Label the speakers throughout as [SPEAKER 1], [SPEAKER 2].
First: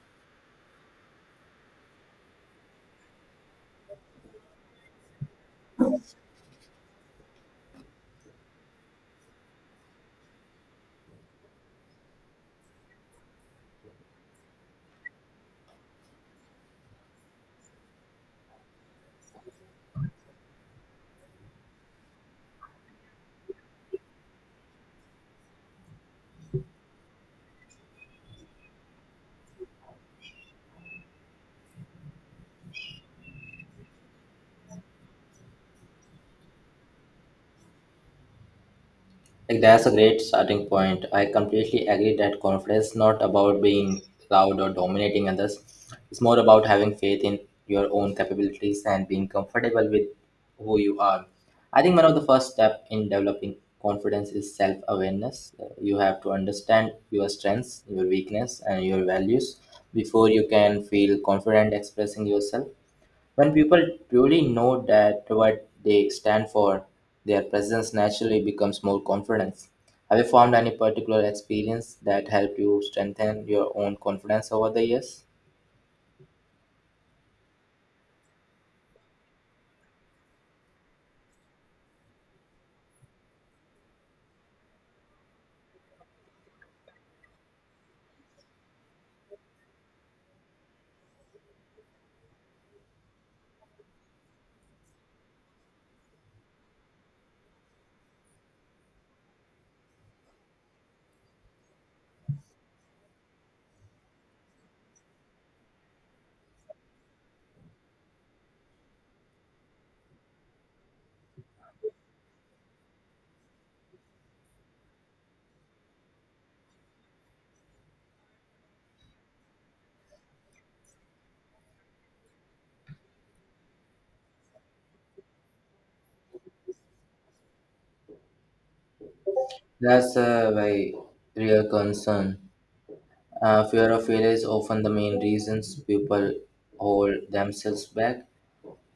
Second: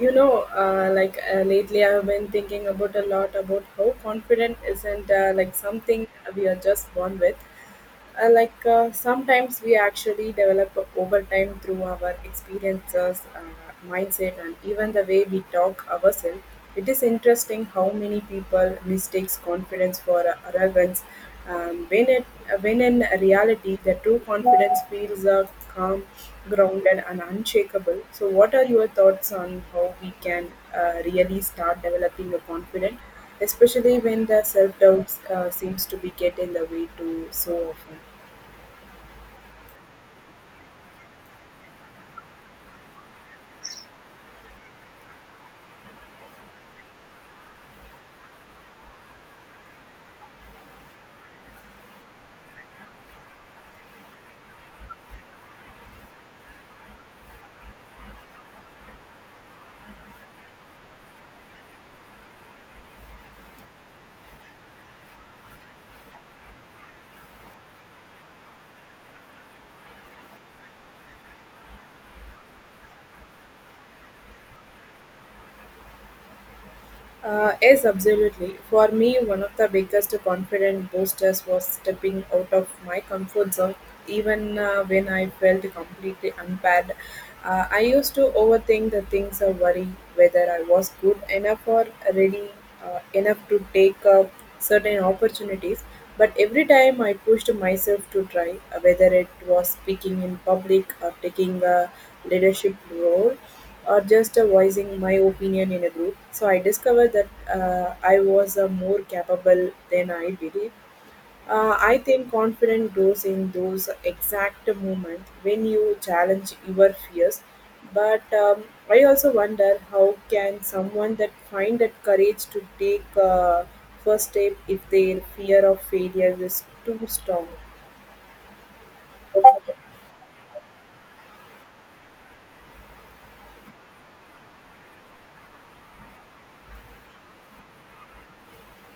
[SPEAKER 1] Lately I've been thinking about a lot about how confident isn't like something we are just born with. Sometimes we actually develop over time through our experiences, mindset, and even the way we talk ourselves. It is interesting how many people mistakes confidence for arrogance. Um, when it when in reality, the true confidence feels calm, grounded, and unshakable. So, what are your thoughts on how we can really start developing a confidence? Especially when the self-doubt seems to be get in the way too so often.
[SPEAKER 2] Like that's a great starting point. I completely agree that confidence is not about being loud or dominating others. It's more about having faith in your own capabilities and being comfortable with who you are. I think one of the first steps in developing confidence is self-awareness. You have to understand your strengths, your weakness, and your values before you can feel confident expressing yourself. When people truly know that what they stand for, their presence naturally becomes more confidence. Have you found any particular experience that helped you strengthen your own confidence over the years?
[SPEAKER 1] Yes, absolutely. For me, one of the biggest confidence boosters was stepping out of my comfort zone, even when I felt completely unprepared. I used to overthink the things or worry whether I was good enough or ready enough to take up certain opportunities. But every time I pushed myself to try, whether it was speaking in public or taking a leadership role, or just voicing my opinion in a group. So I discovered that I was more capable than I believed. I think confidence grows in those exact moments when you challenge your fears. But I also wonder how can someone that find that courage to take first step if their fear of failure is too strong.
[SPEAKER 2] That's a very real concern. Fear of failure is often the main reasons people hold themselves back.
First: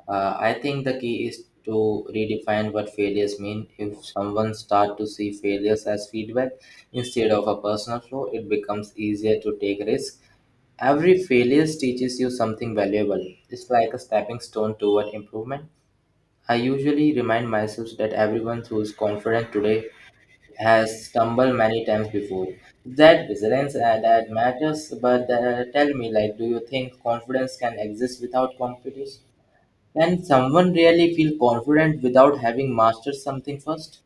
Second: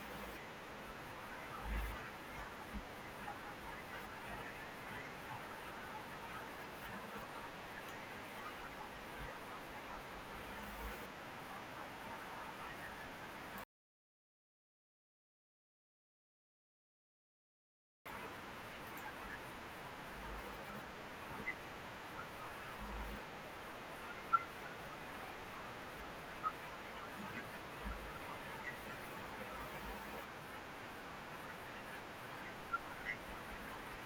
[SPEAKER 2] I think the key is to redefine what failures mean. If someone start to see failures as feedback instead of a personal flaw, it becomes easier to take risks. Every failure teaches you something valuable. It's like a stepping stone toward improvement. I usually remind myself that everyone who is confident today has stumbled many times before. That resilience that matters, but tell me, like, do you think confidence can exist without competition? Can someone really feel confident without having mastered something first?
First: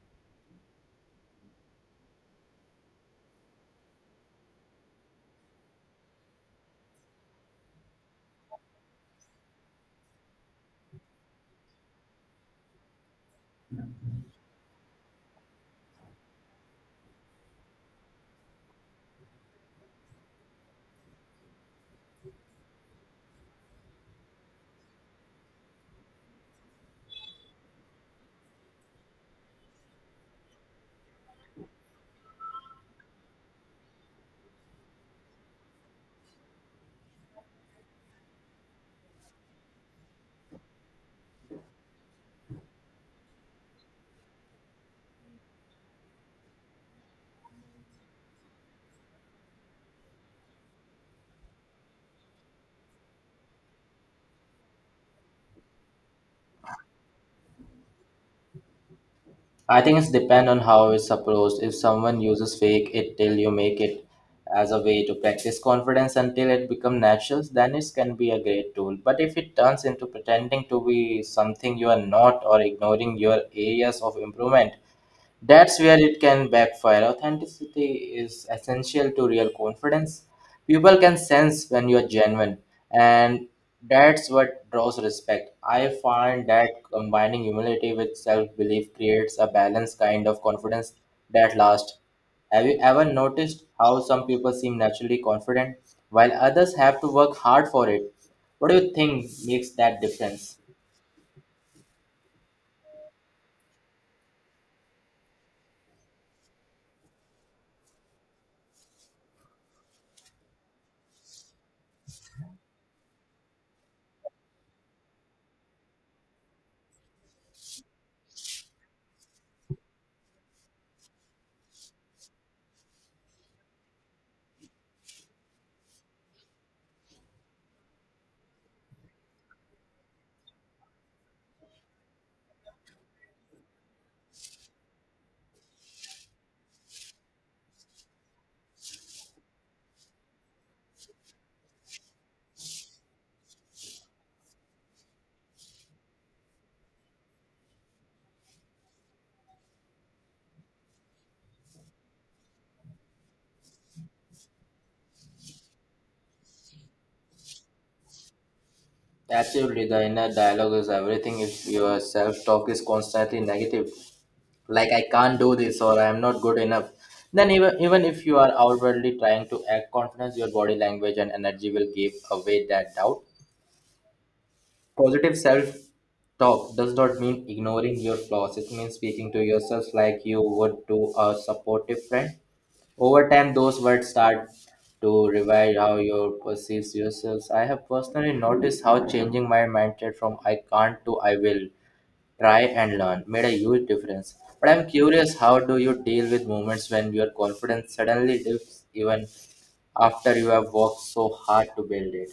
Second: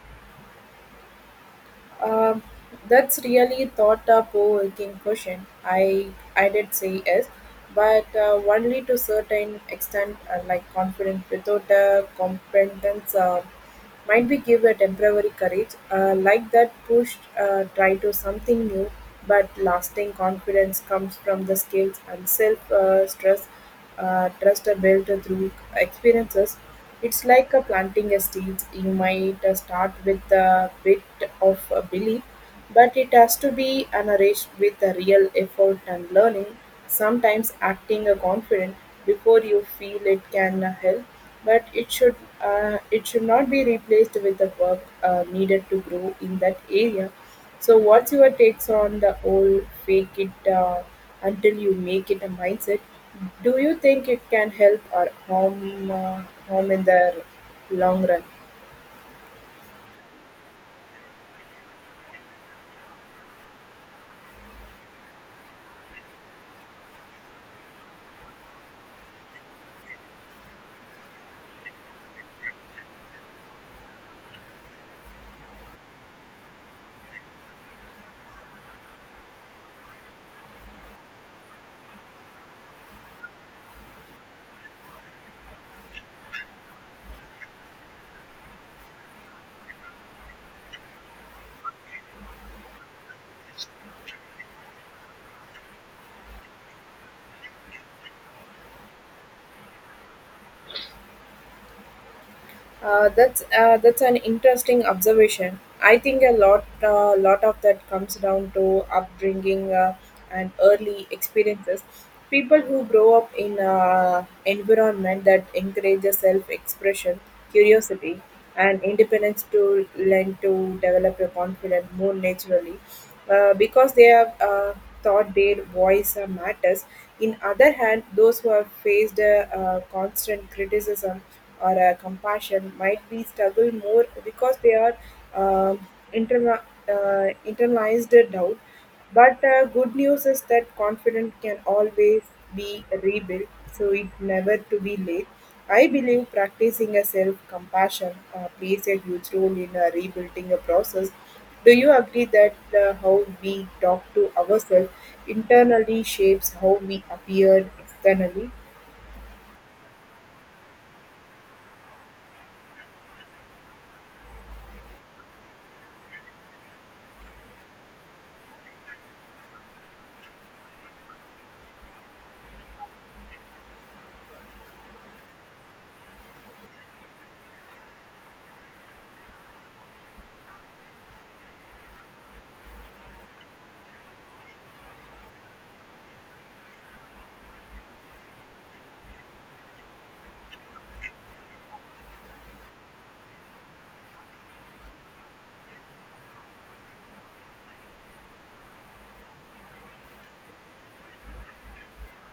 [SPEAKER 1] Um, that's really thought-provoking question. I did say yes, but only to certain extent, like confident without competence. Might be give a temporary courage like that pushed try to something new, but lasting confidence comes from the skills and self stress trust are built through experiences. It's like a planting a seeds. You might start with a bit of a belief, but it has to be an arranged with a real effort and learning. Sometimes acting a confident before you feel it can help, but it should not be replaced with the work needed to grow in that area. So, what's your takes on the whole fake it until you make it a mindset? Do you think it can help or harm harm in the long run?
[SPEAKER 2] I think it's depend on how it's approached. If someone uses fake it till you make it as a way to practice confidence until it becomes natural, then it can be a great tool. But if it turns into pretending to be something you are not or ignoring your areas of improvement, that's where it can backfire. Authenticity is essential to real confidence. People can sense when you're genuine, and that's what draws respect. I find that combining humility with self belief creates a balanced kind of confidence that lasts. Have you ever noticed how some people seem naturally confident while others have to work hard for it? What do you think makes that difference?
[SPEAKER 1] That's an interesting observation. I think a lot of that comes down to upbringing and early experiences. People who grow up in an environment that encourages self-expression, curiosity, and independence to learn to develop a confidence more naturally, because they have thought their voice matters. In other hand, those who have faced constant criticism or compassion might be struggle more because they are um interna- internalized doubt. But good news is that confidence can always be rebuilt, so it never to be late. I believe practicing a self-compassion plays a huge role in rebuilding a process. Do you agree that how we talk to ourselves internally shapes how we appear externally?
[SPEAKER 2] Absolutely, the inner dialogue is everything. If your self talk is constantly negative, like I can't do this or I am not good enough, then even if you are outwardly trying to act confidence, your body language and energy will give away that doubt. Positive self talk does not mean ignoring your flaws, it means speaking to yourself like you would to a supportive friend over time, those words start to revise how you perceive yourselves. I have personally noticed how changing my mindset from I can't to I will try and learn made a huge difference. But I'm curious, how do you deal with moments when your confidence suddenly dips even after you have worked so hard to build it?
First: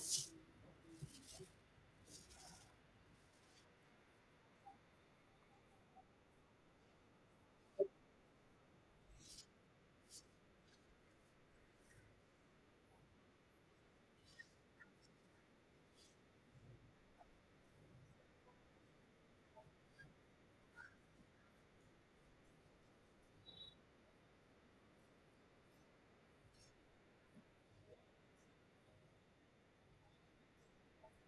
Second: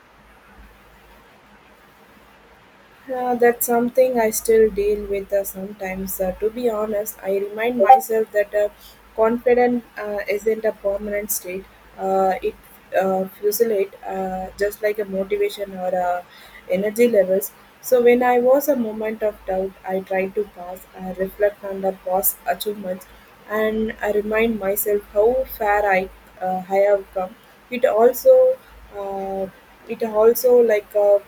[SPEAKER 1] That's something I still deal with sometimes. To be honest, I remind myself that confidence isn't a permanent state. It Fluctuates just like a motivation or energy levels. So when I was a moment of doubt, I try to pass, I reflect on the past achievements, and I remind myself how far I have come. It also uh, it also like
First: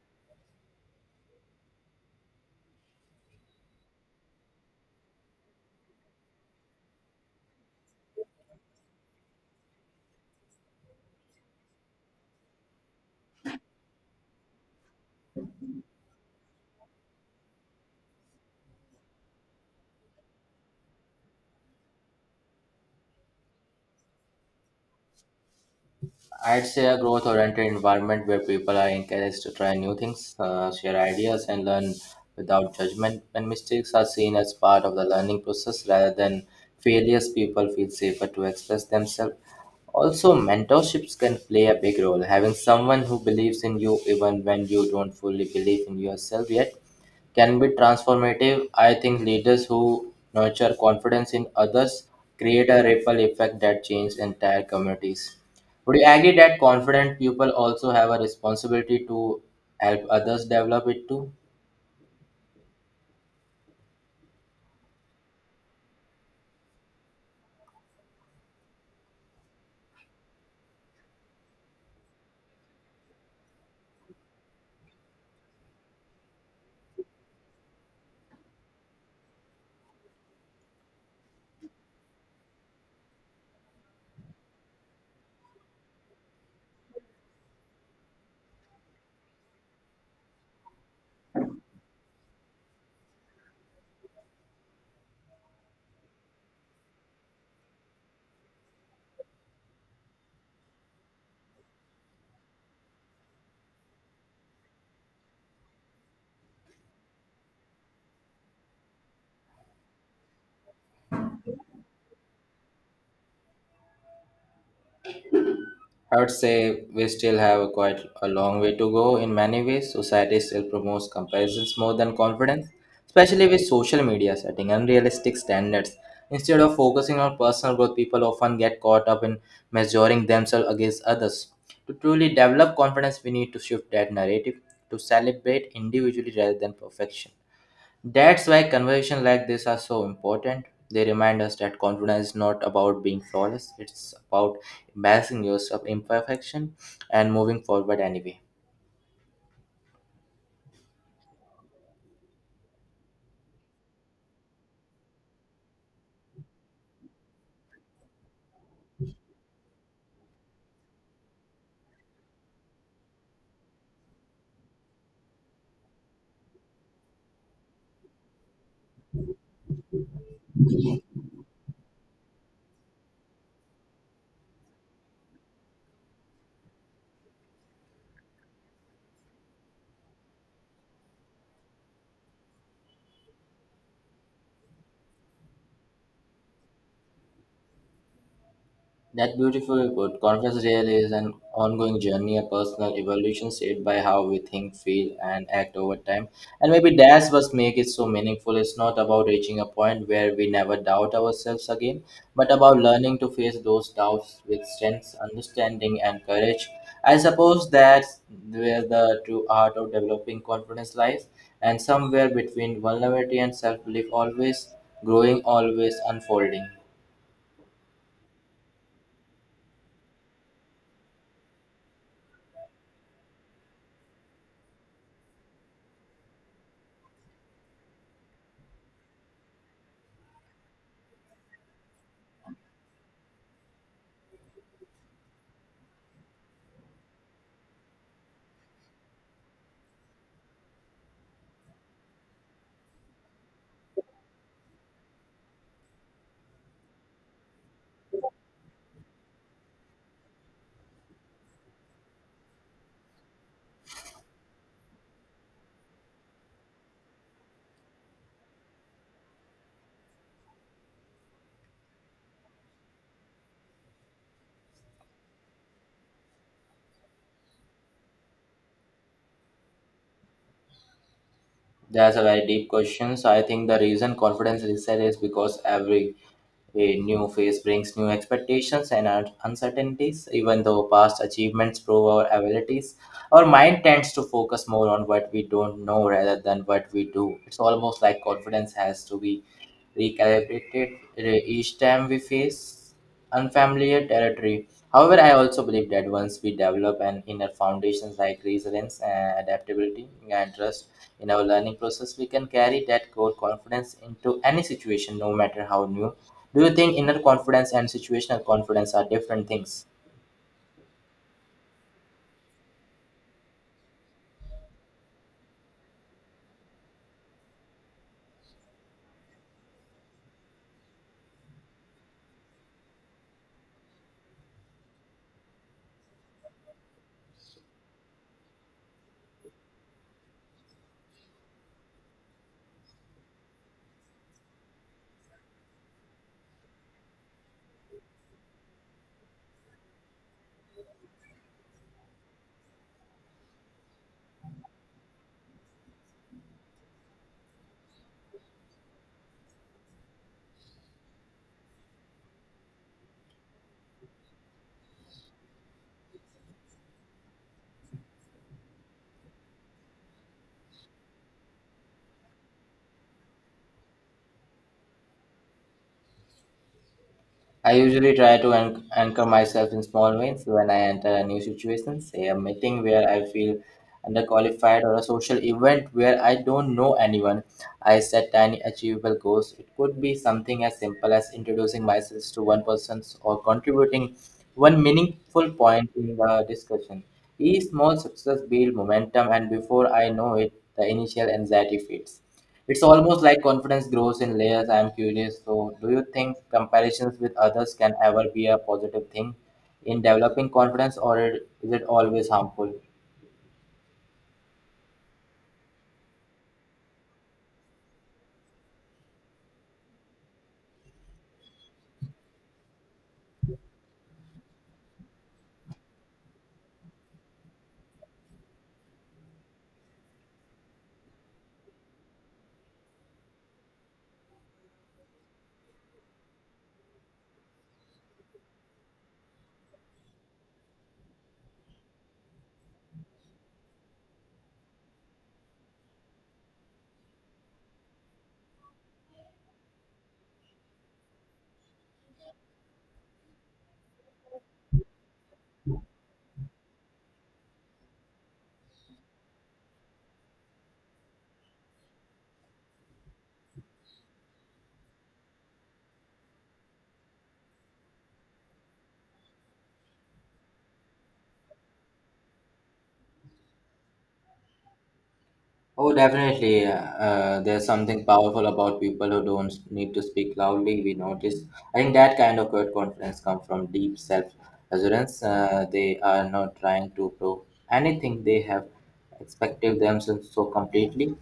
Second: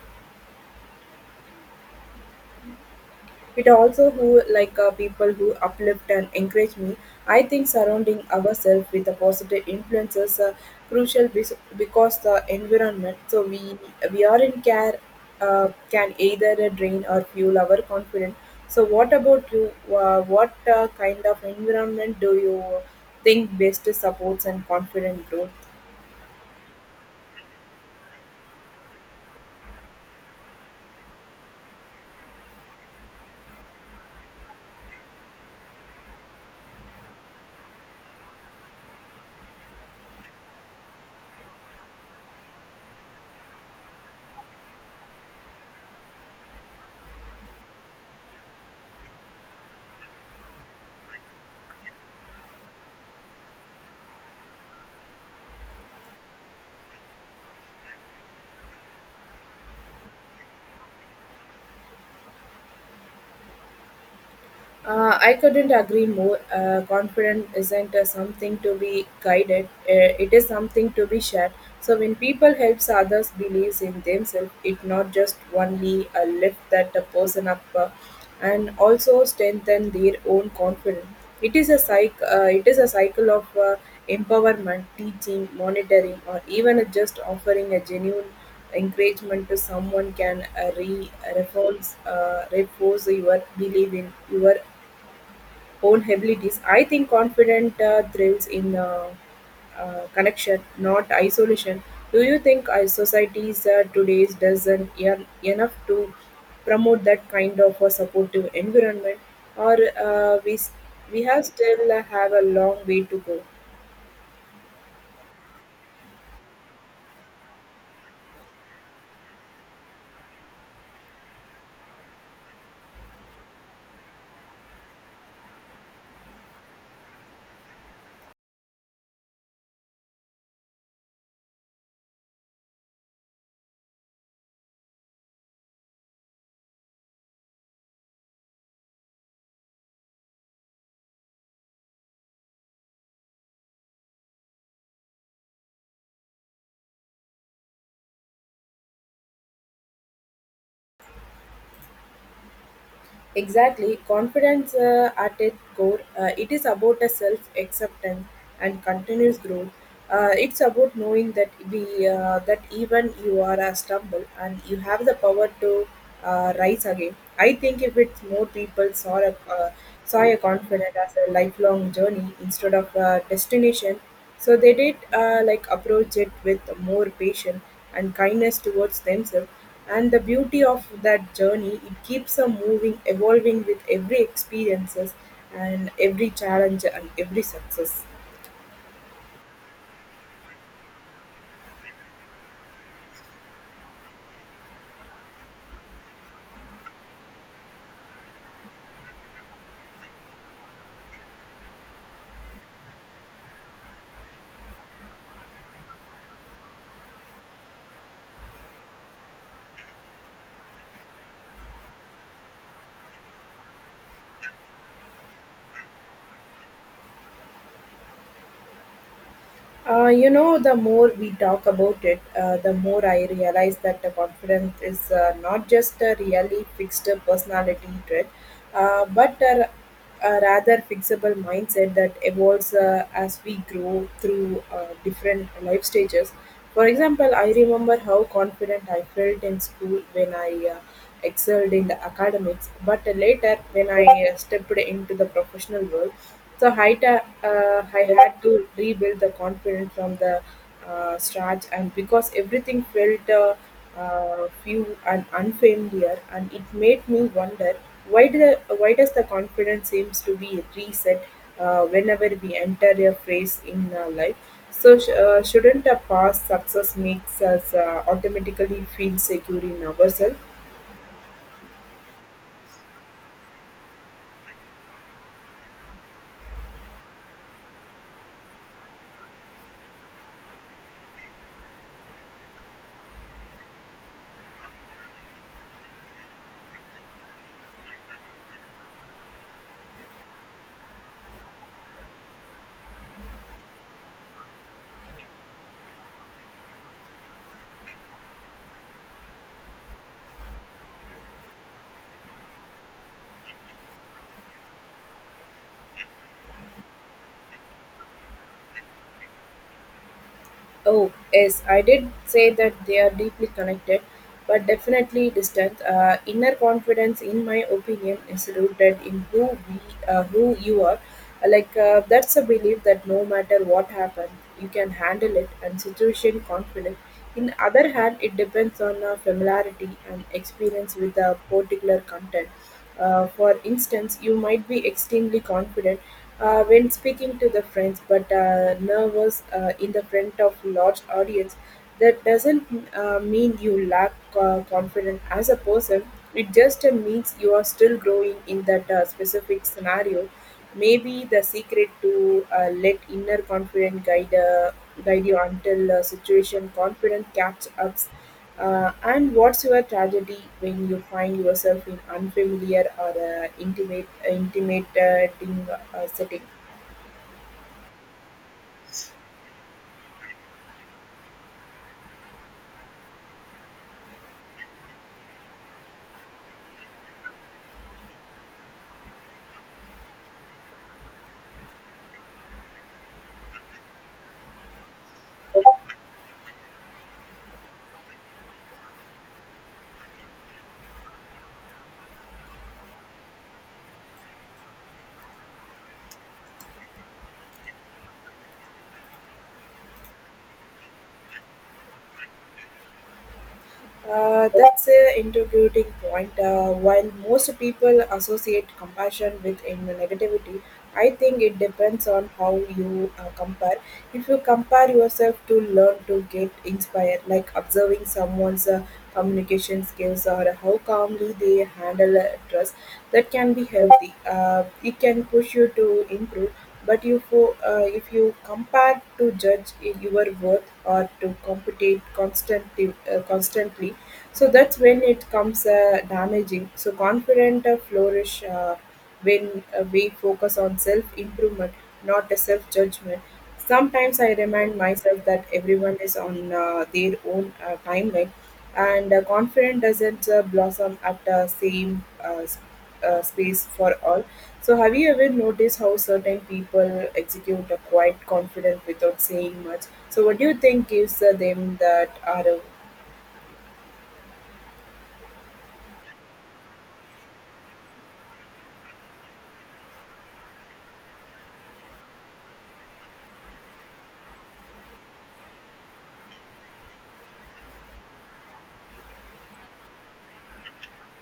[SPEAKER 1] It also who like people who uplift and encourage me. I think surrounding ourselves with the positive influences are crucial because the environment. So we are in care can either drain or fuel our confidence. So what about you? What kind of environment do you think best supports and confident growth?
[SPEAKER 2] I'd say a growth oriented environment where people are encouraged to try new things, share ideas, and learn without judgment. When mistakes are seen as part of the learning process rather than failures, people feel safer to express themselves. Also, mentorships can play a big role. Having someone who believes in you even when you don't fully believe in yourself yet can be transformative. I think leaders who nurture confidence in others create a ripple effect that changes entire communities. Would you agree that confident people also have a responsibility to help others develop it too?
[SPEAKER 1] I couldn't agree more. Confidence isn't something to be guided, it is something to be shared. So when people helps others believes in themselves, it not just only lift that a person up and also strengthen their own confidence. It is a cycle. It is a cycle of empowerment, teaching, monitoring, or even just offering a genuine encouragement to someone can re- reinforce reinforce your belief in your own abilities. I think confident thrills in connection, not isolation. Do you think our societies today doesn't enough to promote that kind of a supportive environment, or we have still have a long way to go?
[SPEAKER 2] I would say we still have a quite a long way to go in many ways. Society still promotes comparisons more than confidence, especially with social media setting unrealistic standards. Instead of focusing on personal growth, people often get caught up in measuring themselves against others. To truly develop confidence, we need to shift that narrative to celebrate individually rather than perfection. That's why conversations like this are so important. They remind us that confidence is not about being flawless, it's about embracing yourself imperfection and moving forward anyway.
[SPEAKER 1] Exactly, confidence at its core, it is about a self acceptance and continuous growth. It's about knowing that we that even you are a stumble and you have the power to rise again. I think if it's more people saw a confidence as a lifelong journey instead of a destination, so they did like approach it with more patience and kindness towards themselves. And the beauty of that journey, it keeps a moving, evolving with every experiences and every challenge and every success.
[SPEAKER 2] That beautifully put. Confess Real is an ongoing journey, a personal evolution shaped by how we think, feel, and act over time. And maybe that's what makes it so meaningful. It's not about reaching a point where we never doubt ourselves again, but about learning to face those doubts with strength, understanding, and courage. I suppose that's where the true art of developing confidence lies, and somewhere between vulnerability and self belief, always growing, always unfolding.
[SPEAKER 1] The more we talk about it, the more I realize that the confidence is not just a really fixed personality trait, but a rather fixable mindset that evolves as we grow through different life stages. For example, I remember how confident I felt in school when I excelled in the academics, but later when I stepped into the professional world, so I had to rebuild the confidence from the start, and because everything felt few and unfamiliar, and it made me wonder why do the, why does the confidence seems to be reset whenever we enter a phase in life. So, shouldn't a past success makes us automatically feel secure in ourselves?
[SPEAKER 2] That's a very deep question. So I think the reason confidence reset is because every new phase brings new expectations and uncertainties. Even though past achievements prove our abilities, our mind tends to focus more on what we don't know rather than what we do. It's almost like confidence has to be recalibrated each time we face unfamiliar territory. However, I also believe that once we develop an inner foundations like resilience, adaptability, and trust in our learning process, we can carry that core confidence into any situation, no matter how new. Do you think inner confidence and situational confidence are different things?
[SPEAKER 1] Oh, yes, I did say that they are deeply connected, but definitely distant. Inner confidence, in my opinion, is rooted in who who you are. That's a belief that no matter what happens, you can handle it, and situation confident. In other hand, it depends on familiarity and experience with a particular content. For instance, you might be extremely confident when speaking to the friends, but nervous in the front of large audience. That doesn't mean you lack confidence as a person. It just means you are still growing in that specific scenario. Maybe the secret to let inner confidence guide you until situation confidence catch ups. And what's your tragedy when you find yourself in unfamiliar or intimate setting?
[SPEAKER 2] I usually try to anchor myself in small wins when I enter a new situation, say a meeting where I feel underqualified or a social event where I don't know anyone. I set tiny achievable goals. It could be something as simple as introducing myself to one person or contributing one meaningful point in the discussion. Each small success builds momentum, and before I know it, the initial anxiety fades. It's almost like confidence grows in layers. I'm curious. So, do you think comparisons with others can ever be a positive thing in developing confidence, or is it always harmful?
[SPEAKER 1] That's an integrating point. While most people associate compassion with negativity, I think it depends on how you compare. If you compare yourself to learn to get inspired, like observing someone's communication skills or how calmly they handle stress, that can be healthy. It can push you to improve. But if you compare to judge your worth or to compete constantly, so that's when it comes damaging. So confident flourish when we focus on self improvement, not a self judgment. Sometimes I remind myself that everyone is on their own timeline, and confidence doesn't blossom at the same space for all. So, have you ever noticed how certain people execute a quiet confidence without saying much? So, what do you think gives them that arrow?
[SPEAKER 2] Oh, definitely. There's something powerful about people who don't need to speak loudly. We notice. I think that kind of quiet confidence comes from deep self-assurance. They are not trying to prove anything. They have expected themselves so completely.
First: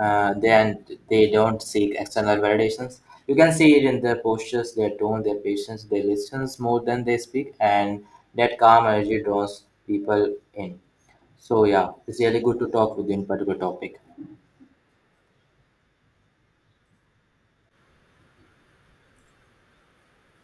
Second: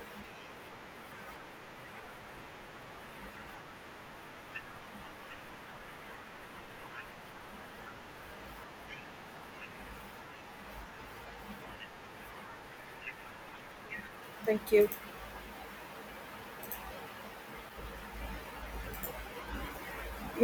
[SPEAKER 2] Then they don't seek external validations. You can see it in their postures, their tone, their patience. They listen more than they speak, and that calm energy draws people in. So yeah, it's really good to talk with you in particular topic.
[SPEAKER 1] Thank you.